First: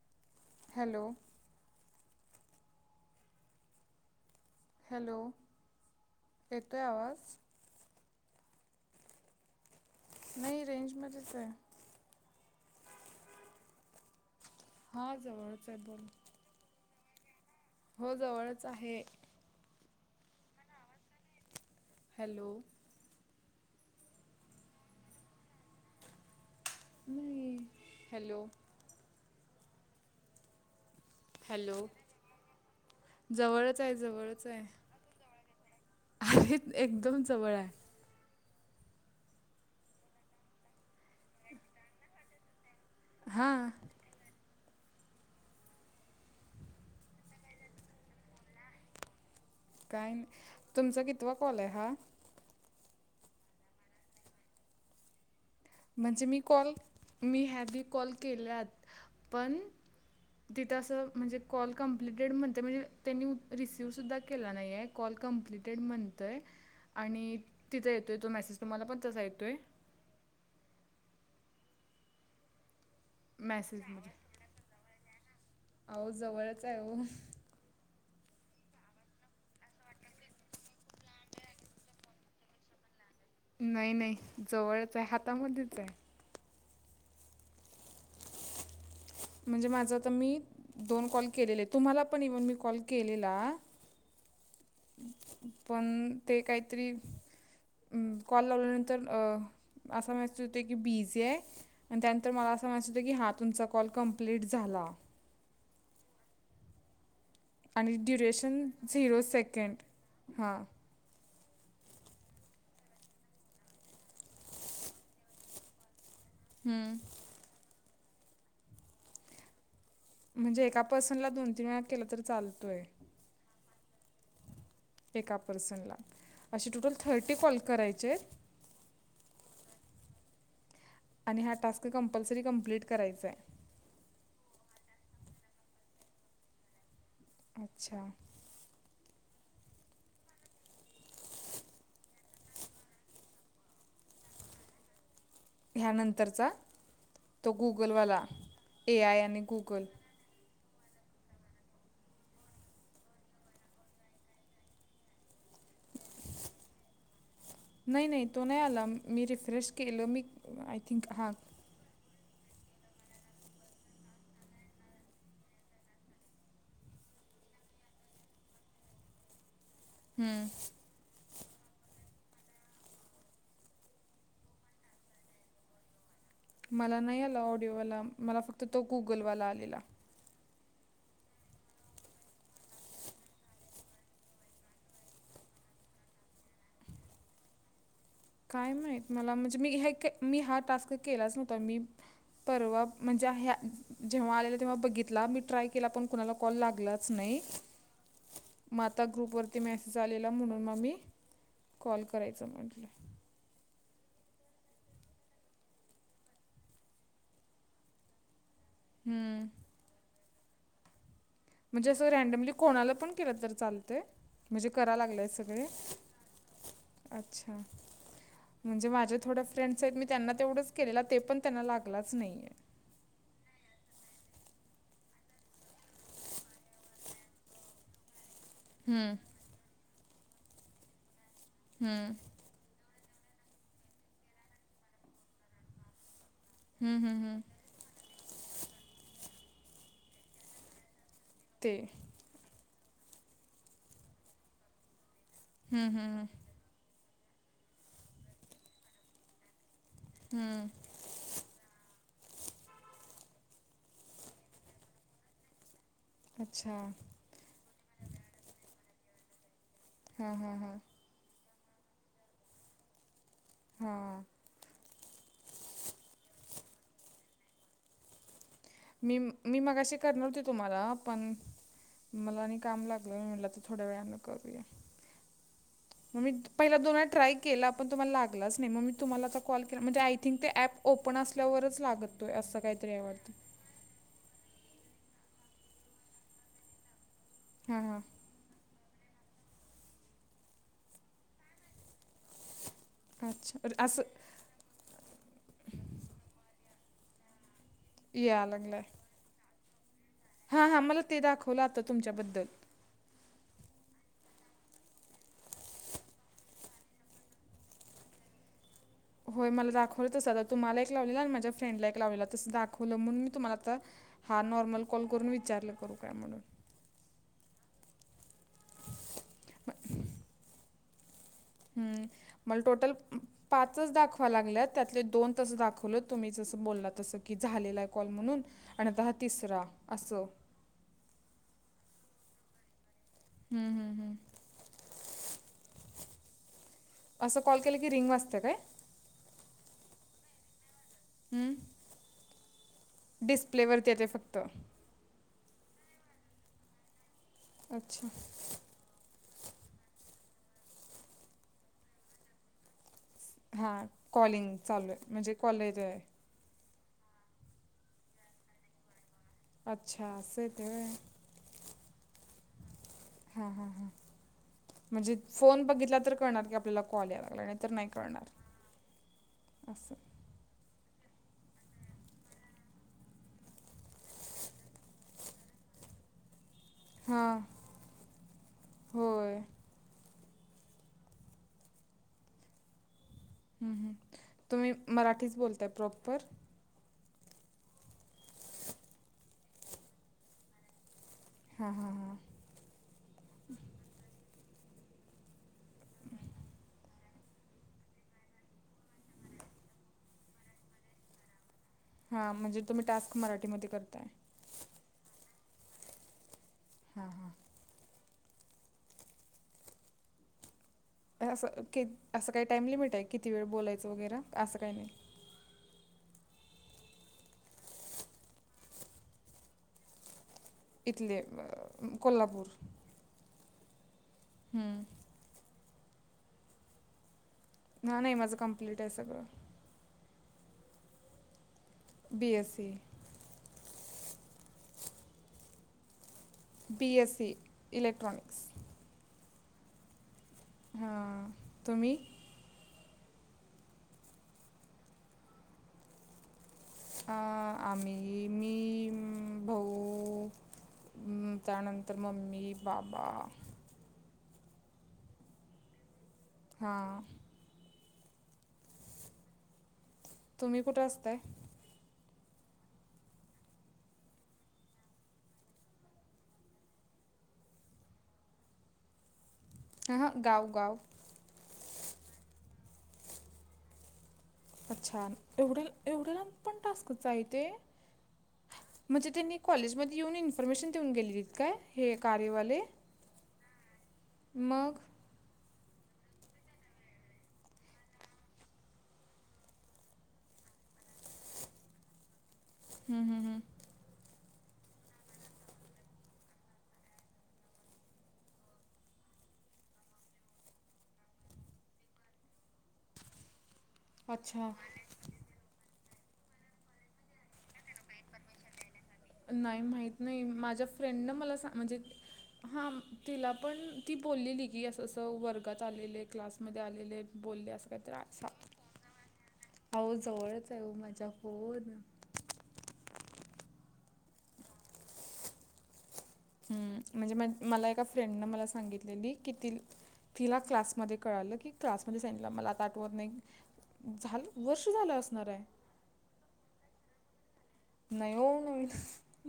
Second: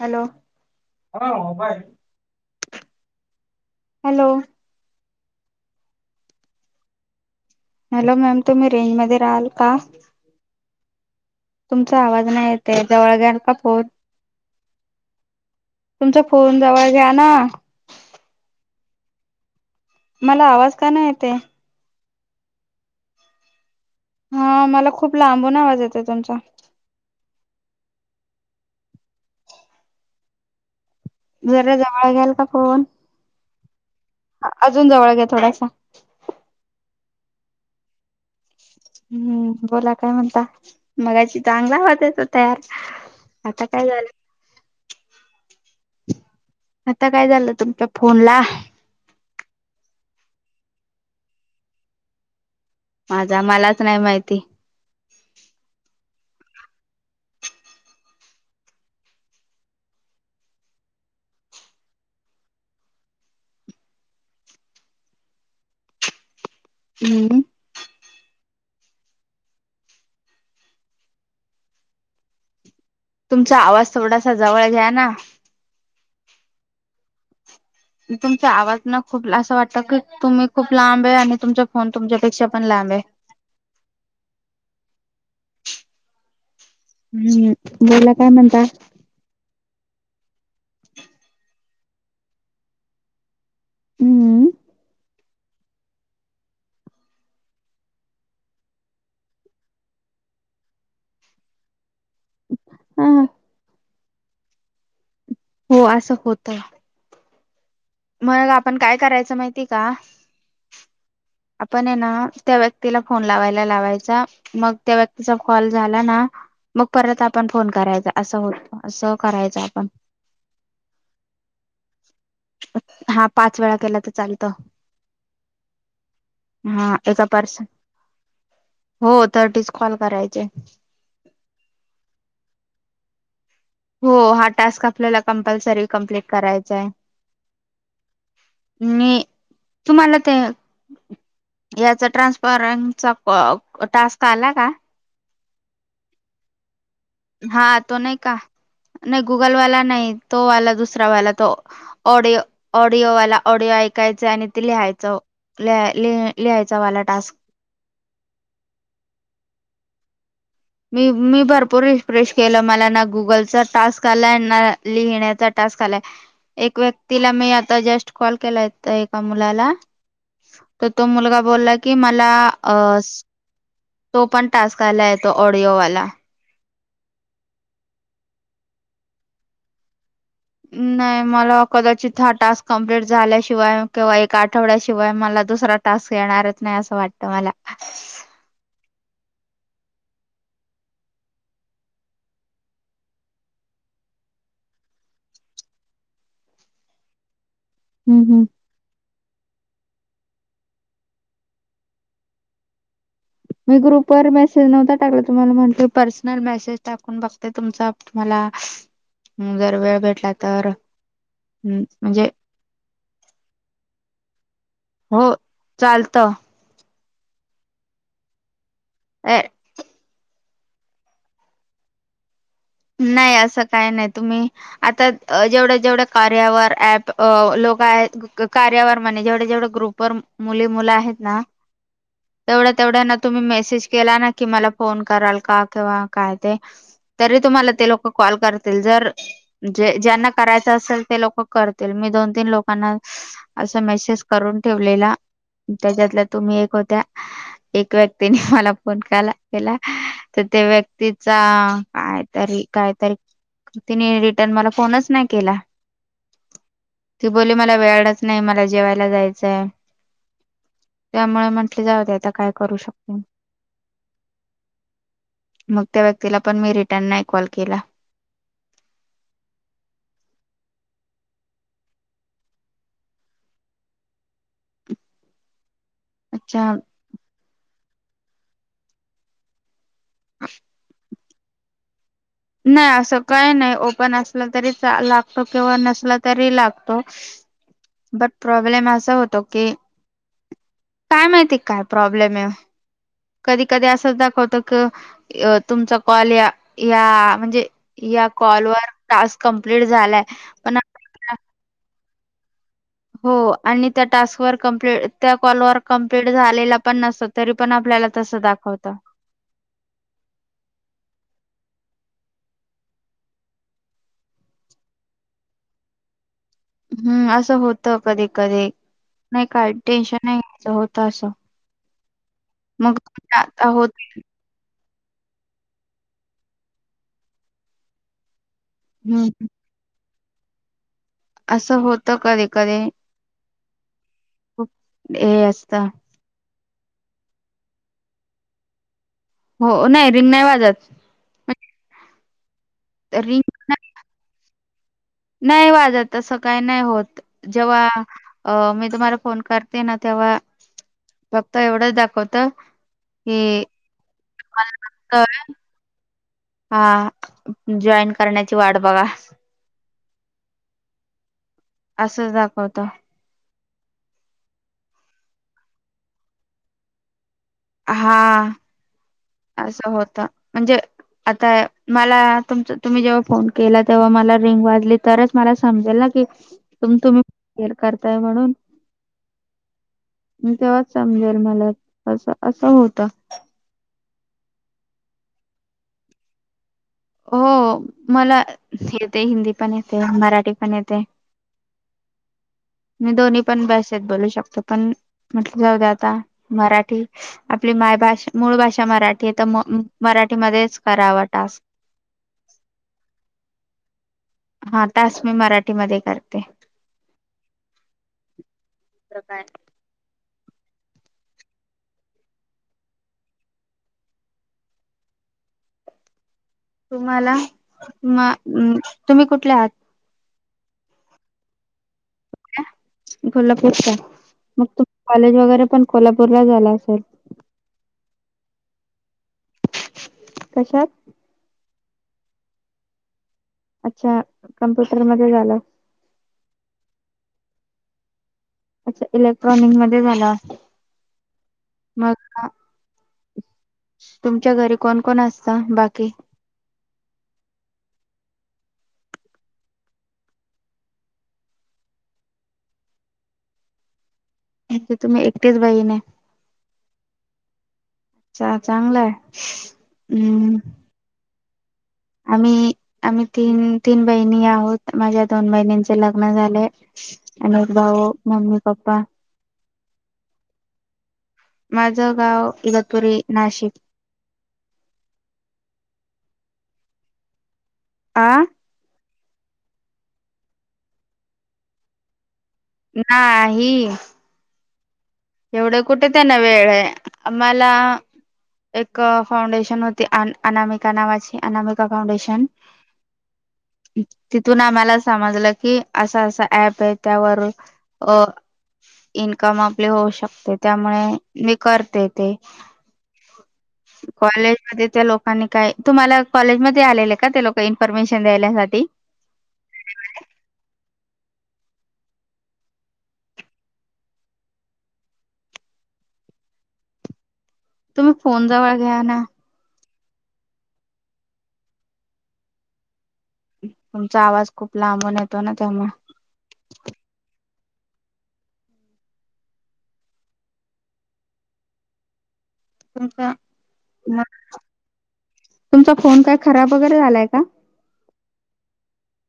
Hello! Hello हा म bye. Hello! Hello येतोय आवाज! हॅलो मॅम तुम्ही रेंज मध्ये राहाल का. नाही रेंजमध्ये. तुमचा आवाज नाही येते जवळ घ्याल का फोन. हा जवळ. तुमचा फोन जवळ घ्या ना. हो जवळच आहे. मला आवाज का नाही येत. हॅलो! हा मला खूप लांबून आवाज येतो तुमचा. नाही हॅलो! जरा हॅलो जवळ घ्याल का फोन. जवळच आहे जवळच आहे अजून जवळ घ्या थोडासा अर एकदम जवळ आहे. हम्म बोला काय म्हणता मगाची चांगलावतेत तयार. आता हां काय झालं. आता काय झालं तुमच्या फोन ला. का तुमचा कितवा कॉल आहे हा. माझा मलाच नाही माहिती. म्हणजे मी कॉल मी हॅवी कॉल केल्यात पण.. [unintelligible] [unintelligible] कं्प्टेड म्हणतय.. आणि हम्म तिचा येतोय तो मेसेज तुम्हाला पण तसा येतोय. तुमचा आवाज थोडासा जवळ घ्या ना. अह जवळच आहे हो. तुमचा आवाज ना खूप असं वाटतं की तुम्ही खूप लांब आहे आणि तुमचा फोन तुमच्यापेक्षा पण लांब आहे. नाही नाही जवळच आहे हातामध्येच आहे. हम्म बोोलला काय म्हणता. म्हणजे माझा तर मी दोन कॉल केलेले तुम्हाला पण इव्हन मी कॉल केलेला. हम्म. पण ते काहीतरी.. अं कॉल लावल्यानंतर अं असा माहित होत की बीज आहे. आणि त्यानंतर मला असं म्हणायचं होतं की हा तुमचा कॉल कंप्लीट झाला. हो असं होत. आणि ड्युरेशन झिरो माहिती सेकंड का हा. आपण आहे ना त्या व्यक्तीला फोन लावायला लावायचा मग त्या व्यक्तीचा कॉल झाला ना.. मग हम्म. परत आपण फोन करायचा असं होत असं करायचं आपण. म्हणजे एका पर्सनला दोन तीन वेळा केलं तर चालतोय हा पाच वेळा केला तर चालतं. एका पर्सनला असे टोटल हा एका थर्टी कॉल पर्सन करायचे आहेत. हो तर टीच कॉल करायचे. करायचंय.. हो हा टास्क आपल्याला कंपल्सरी कम्प्लीट करायचा आहे. अच्छा. मी तुम्हाला ते याचा ट्रान्सफरम चा टास्क आला का ह्यानंतरचा हा तो नाही का ए आय नाही आणि गुगल वाला नाही तोवाला दुसरा वाला तो ऑडि ऑडिओवाला ऑडिओ ऐकायच आणि ते लिहायचं ल लिहायचा वाला टास्क नाही नाही तो नाही आला मी रिफ्रेश केल मी आय मी थिंक हां मी भरपूर प्रेश केलं मला ना गुगलचा टास्क आलाय ना लिहिण्याचा टास्क आलाय एक व्यक् तिला मी आता जस्ट कॉल केलाय एका मुलाला हम्म. तर तो मुलगा बोला की मला तो पण टास्क आला येतो ऑडिओवाला मला नाही आला ऑडिओवाला मला फक्त तो गुगलवाला आलेला नाही मला कदाचित हा टास्क कंप्लीट झाल्याशिवाय किंवा एक आठवड्याशिवाय मला दुस टास्क येणारच नाही अस वाटत मला काय माहित त मला म्हणजे मी ह मी हा टास्क केलाच नव्हता मी परवा म्हणजे जेव्हा आलेल्या तेव्हा बघितला मी ट्राय केला पण कुणाला कॉल लागलाच नाही हम् हम मग आता ग्रुप वर मेसेज आलेला म्हणून मग मी कॉल करायचं म्हटलं मी ग्रुप वर मेसेज नव्हता टाकला तुम्हाला म्हटलं पर्सनल मेसेज टाकून बघते तुमचा तुमला हम्म. जर वेळ भेटला तर म्हणजे असं रॅडमली कोणाला पण केलं तर चालते म्हणजे करा लागलंय हो सगळे चालत अच्छा म्हणजे माझ्या थोड्या फ्रेंड्स आहेत मी त्यांना तेवढंच केलेला ते पण त्यांना लागलाच नाहीये नाही असं काही नाही तुम्ही आता जेवढ जेवढ्या कार्यावर ऍप लोक कार्यावर हम्म, म्हणे जेवढे जेवढे ग्रुप व मुली मुलं आहेत ना हम्म तेवढ तुम्ही मेज केला क म फोन कराल का काय ते तुम्हाला ते लोक कॉल करतील जर ज्यांना करायच असेल ते लोक ते करतील मी दोन तीन लोकांना असं मेसेज करून ठेवलेला त्याच्यातल्या तुम्ही एक होत्या एक व्यक्तीने मला फोन केला केला. तर ते व्यक्तीचा काय? तरी कायतरी तिने रिटर्न मला फोनच नाही केला. अच्छा ती बोली मला वेळ च नाही मला जेवायला जायचंय. हम्म हम्म हम्. जाते आता काय करू शकते. हम. मग त्या व्यक्तीला पण मी रिटर्न नाही कॉल केला. मी मी मगाशी करणार होती तुम्हाला पण मला आणि काम लागलं म्हटलं तर थोड्या वेळानं करूया. मग मी अच्छा पहिला दोन वेळा ट्राय केला पण तुम्हाला लागलाच नाही मग मी तुम्हाला आता कॉल म्हणजे आय थिंक ते ॲप ओपन असल्यावरच लागत. नाही असं काही नाही ओपन असलं तरी लागतो किंवा नसला तरी लागतो. हां हां बट प्रॉब्लेम असा होतो की काय माहिती काय प्रॉब्लेम आहे. अच्छा कधी अरे कधी असं दाखवत क तुमचा कॉल या या म्हणजे या कॉलवरर टास्क काम. हा हा मला ते दाखवलं आता तुमच्याबद्दल हो आणि त्या टास्क वर कमप्लीट त्या कॉलवरर कम्प्लीट झालेला पण नसत तरी पण आपल्याला तस. असं दाखवत. होय मला दाखवलं तसं आता तुम्हाला एक लावलेलं आणि माझ्या् फ्रेड ला एक लावलेला तस दाखवलं म्हणून मी तुम्हाला आता. हा नॉर्मल कॉल करून विचारलं करू काय म्हणून हम्म असं होत कधी कधी नाही काय टेन्शन नाहीच होत असं. हम् मला टोटल मग आता होत पाचच दाखवा लागल्यात. त्यातले दोन तस दाखवल तुम्ही जसं बोलला तसं की झालेलं आहे कॉल म्हणून आणिता हा हं तिसरा असं. असं होत कधे कधे हं, हं, हं. खूप हे असता. असं कॉल केलं की रिंग वाचत काय? हो नाही रिमनाय वाजत. रिंग डिस्प्ले वरती येते फक्त नाही वाजत तसं काय नाही होत जेव्हा अच्छा. मी तुम्हाला फोन. करते ना तेव्हा फक्त एवढंच दाखवत. हा कॉलिंग चालू आहे म्हणजे कॉलेज आहे. हा जॉईन करण्याची वाट बघा. अच्छा अस तर असंच दाखवत. णज फोन बघितला आपल्याला कॉल. नाही तरर नाही करळणार. हां असं होत म्हणजे आता मला तुमच तुम्ही जेव्हा फोन केला तेव्हा मला रिंग वाजली तरच मला समजेल ना की तुम हां. तुम्हीर करताय म्हणून होय. मी तेव्हाच समजेल मला असं असं होतं. हम् हम् तुम्ही मराठीच बोलताय प्रॉपर. हो मला येते हिंदी पण येते मराठी पण येते. हां, हां, हां. मी दोन्ही पण बस आहेत बोलू शकतो. पण म्हटलं जाऊ द्या आता मराठी आपली मायभषा मूळ भाषा मराठी आहे तर मराठीमध्येच करावं टास्. हा म्हणजे तुम्ही टास्क मराठीमध्ये करताय. हा टास्क मी मराठीमध्ये करते. हा हा प्रकार असं असं काही टाइम लिमिट आहे किती वेळ बोलायचं वगैर असं काही नाही तुम्हाला तुम्ही कुठले आहात इथले कोल्हापूर कोल्हापूरचा मग हम्म. तुम कॉलेज वगैरे पण कोल्हापूरला झाला असेल ह नाही माझं कम्प्लीट आहे सगळं कशात बी एससी अच्छा कम्प्युटर मध्ये झालं बी एससी इलेक्ट्रनिक्स अच्छा इलेक्ट्रॉनिक मध्ये झाला हा तुम्ही मग तुमच्या घरी कोण कोण असत बाकी अ आम्ही मी भाऊ त्यानंतर मम्मी बाबा तुम्ही एकटेच बाईने हा चांगलंय तुम्ही कुठं असताय आम्ही आम्ही तीन तीन बहिणी आहोत माझ्या दोन बहिणींचे लग्न झाले आणि भाव मम्मी पप्पा ह गावगाव माझं गाव इतपुरी नाशिक अच्छा एवढ्या एवढ्याला पण टास्कचय तेे आह म्हणजे त्यांनी कॉलेजमध्येध्ये येऊन इन्फॉर्मेशन देऊन गेलेलीत काय हे कार्यवाले नाही मग एवढं कुठे त्यां ना वेळ आहे आम्हाला एक फाउंडेशन होती अनामिका नावाची अनामिका फाउंडेशन हम्म हम्म हम्म तिथून आम्हाला समजलं की असा असा ऍप आहे त्यावर अ इन्कम आपले होऊ शकते त्यामुळे मी करते ते अच्छा कॉलेज मध्ये त्या लोकांनी काय तुम्हाला कॉलेजमध्येध्ये आलेले आहे का ते लोक इन्फॉर्मेशन देण्यासाठी नाही माहित नाही माझ्या फ्रेंड न मला म्हणजे हा तिला पण ती बोललेली की असं वर्गात आलेले क्लासमध्ये आलेले बोलले अस तुम्ही फोन जवळ घ्या ना आह जवळच जाहऊ माझ्या फोन तुमचा आवाज खूप लांबून येतो ना त्यामुळे हम्म, म्हणजे म मला एका फ्रेंडनं मला सांगितलेली कि ति तिला क्लासमध्येध्ये कळालं की क्लासमध्येध्ये सनीला मला आता आठवत नाही तुमचा झालं वर्ष झालं असणार आहे तुमचा फोन काय खराब वगैरे झालाय का नाहीय नाही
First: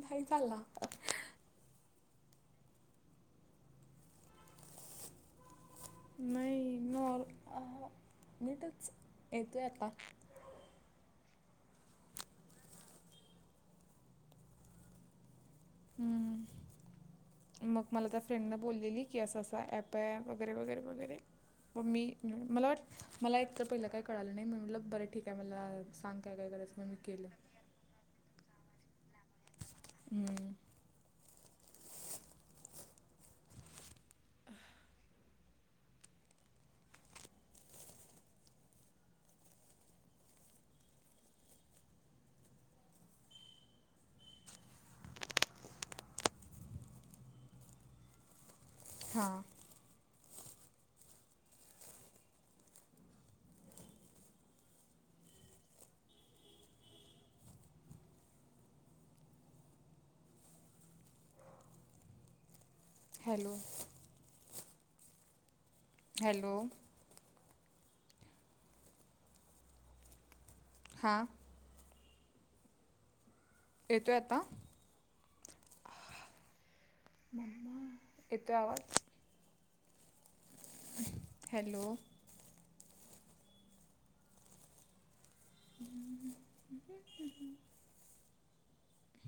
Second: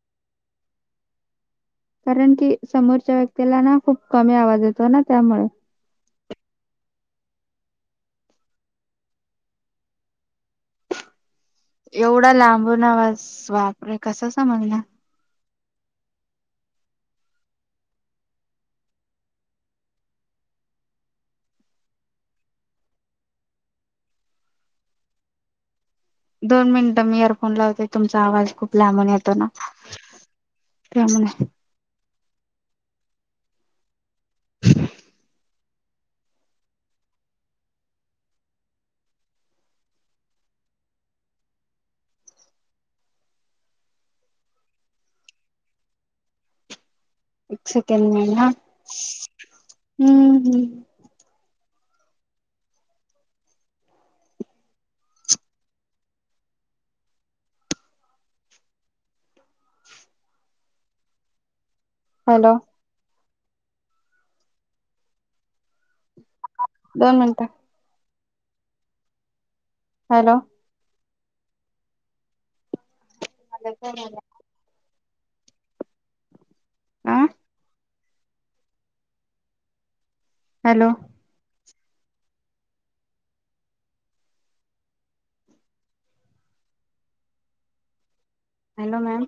नाही झालाला कारण की समोरच्या व्यक्तीला ना खूप कमी आवाज येतो ना त्यामुळे नाही नॉ मी तरच येतो आता एवढा लांब नवाज वापरे कस समजलं हम्म मग मला त्या फ्रेंड न बोललेली की असं असा ऍप आहे वगैरे वगैरे वगैरे मग मी मला वाट मला एकतर पहिलं काही कळालं नाही म्हणटलं बरं ठीक आहे मला सांग काय काय दोन करायचं मग मिनिटं मी केलं इयरफोन लावते तुमचा आवाज खूप लांबून येतोय ना हम्म. त्याने एक सेकंड महि ना हा हॅलो हॅलो हॅलो दोन मिनट हॅलो हां येतोय आता अ मला येतो आवाज हॅलो हॅलो हम्म हम् ह् ह हॅलो मॅम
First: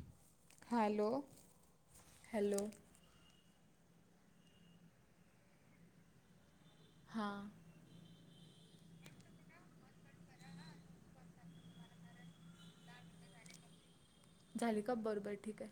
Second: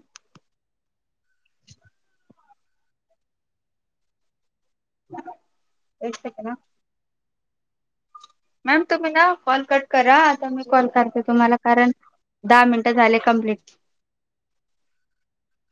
हॅलो हॅलो क ना हां मॅम तुम्ही ना कॉल कट करा आता मी कॉल करते तुम्हाला कारण दहा मिनटं झाले कंप्लिट. झाले का बर बर ठीक हाय.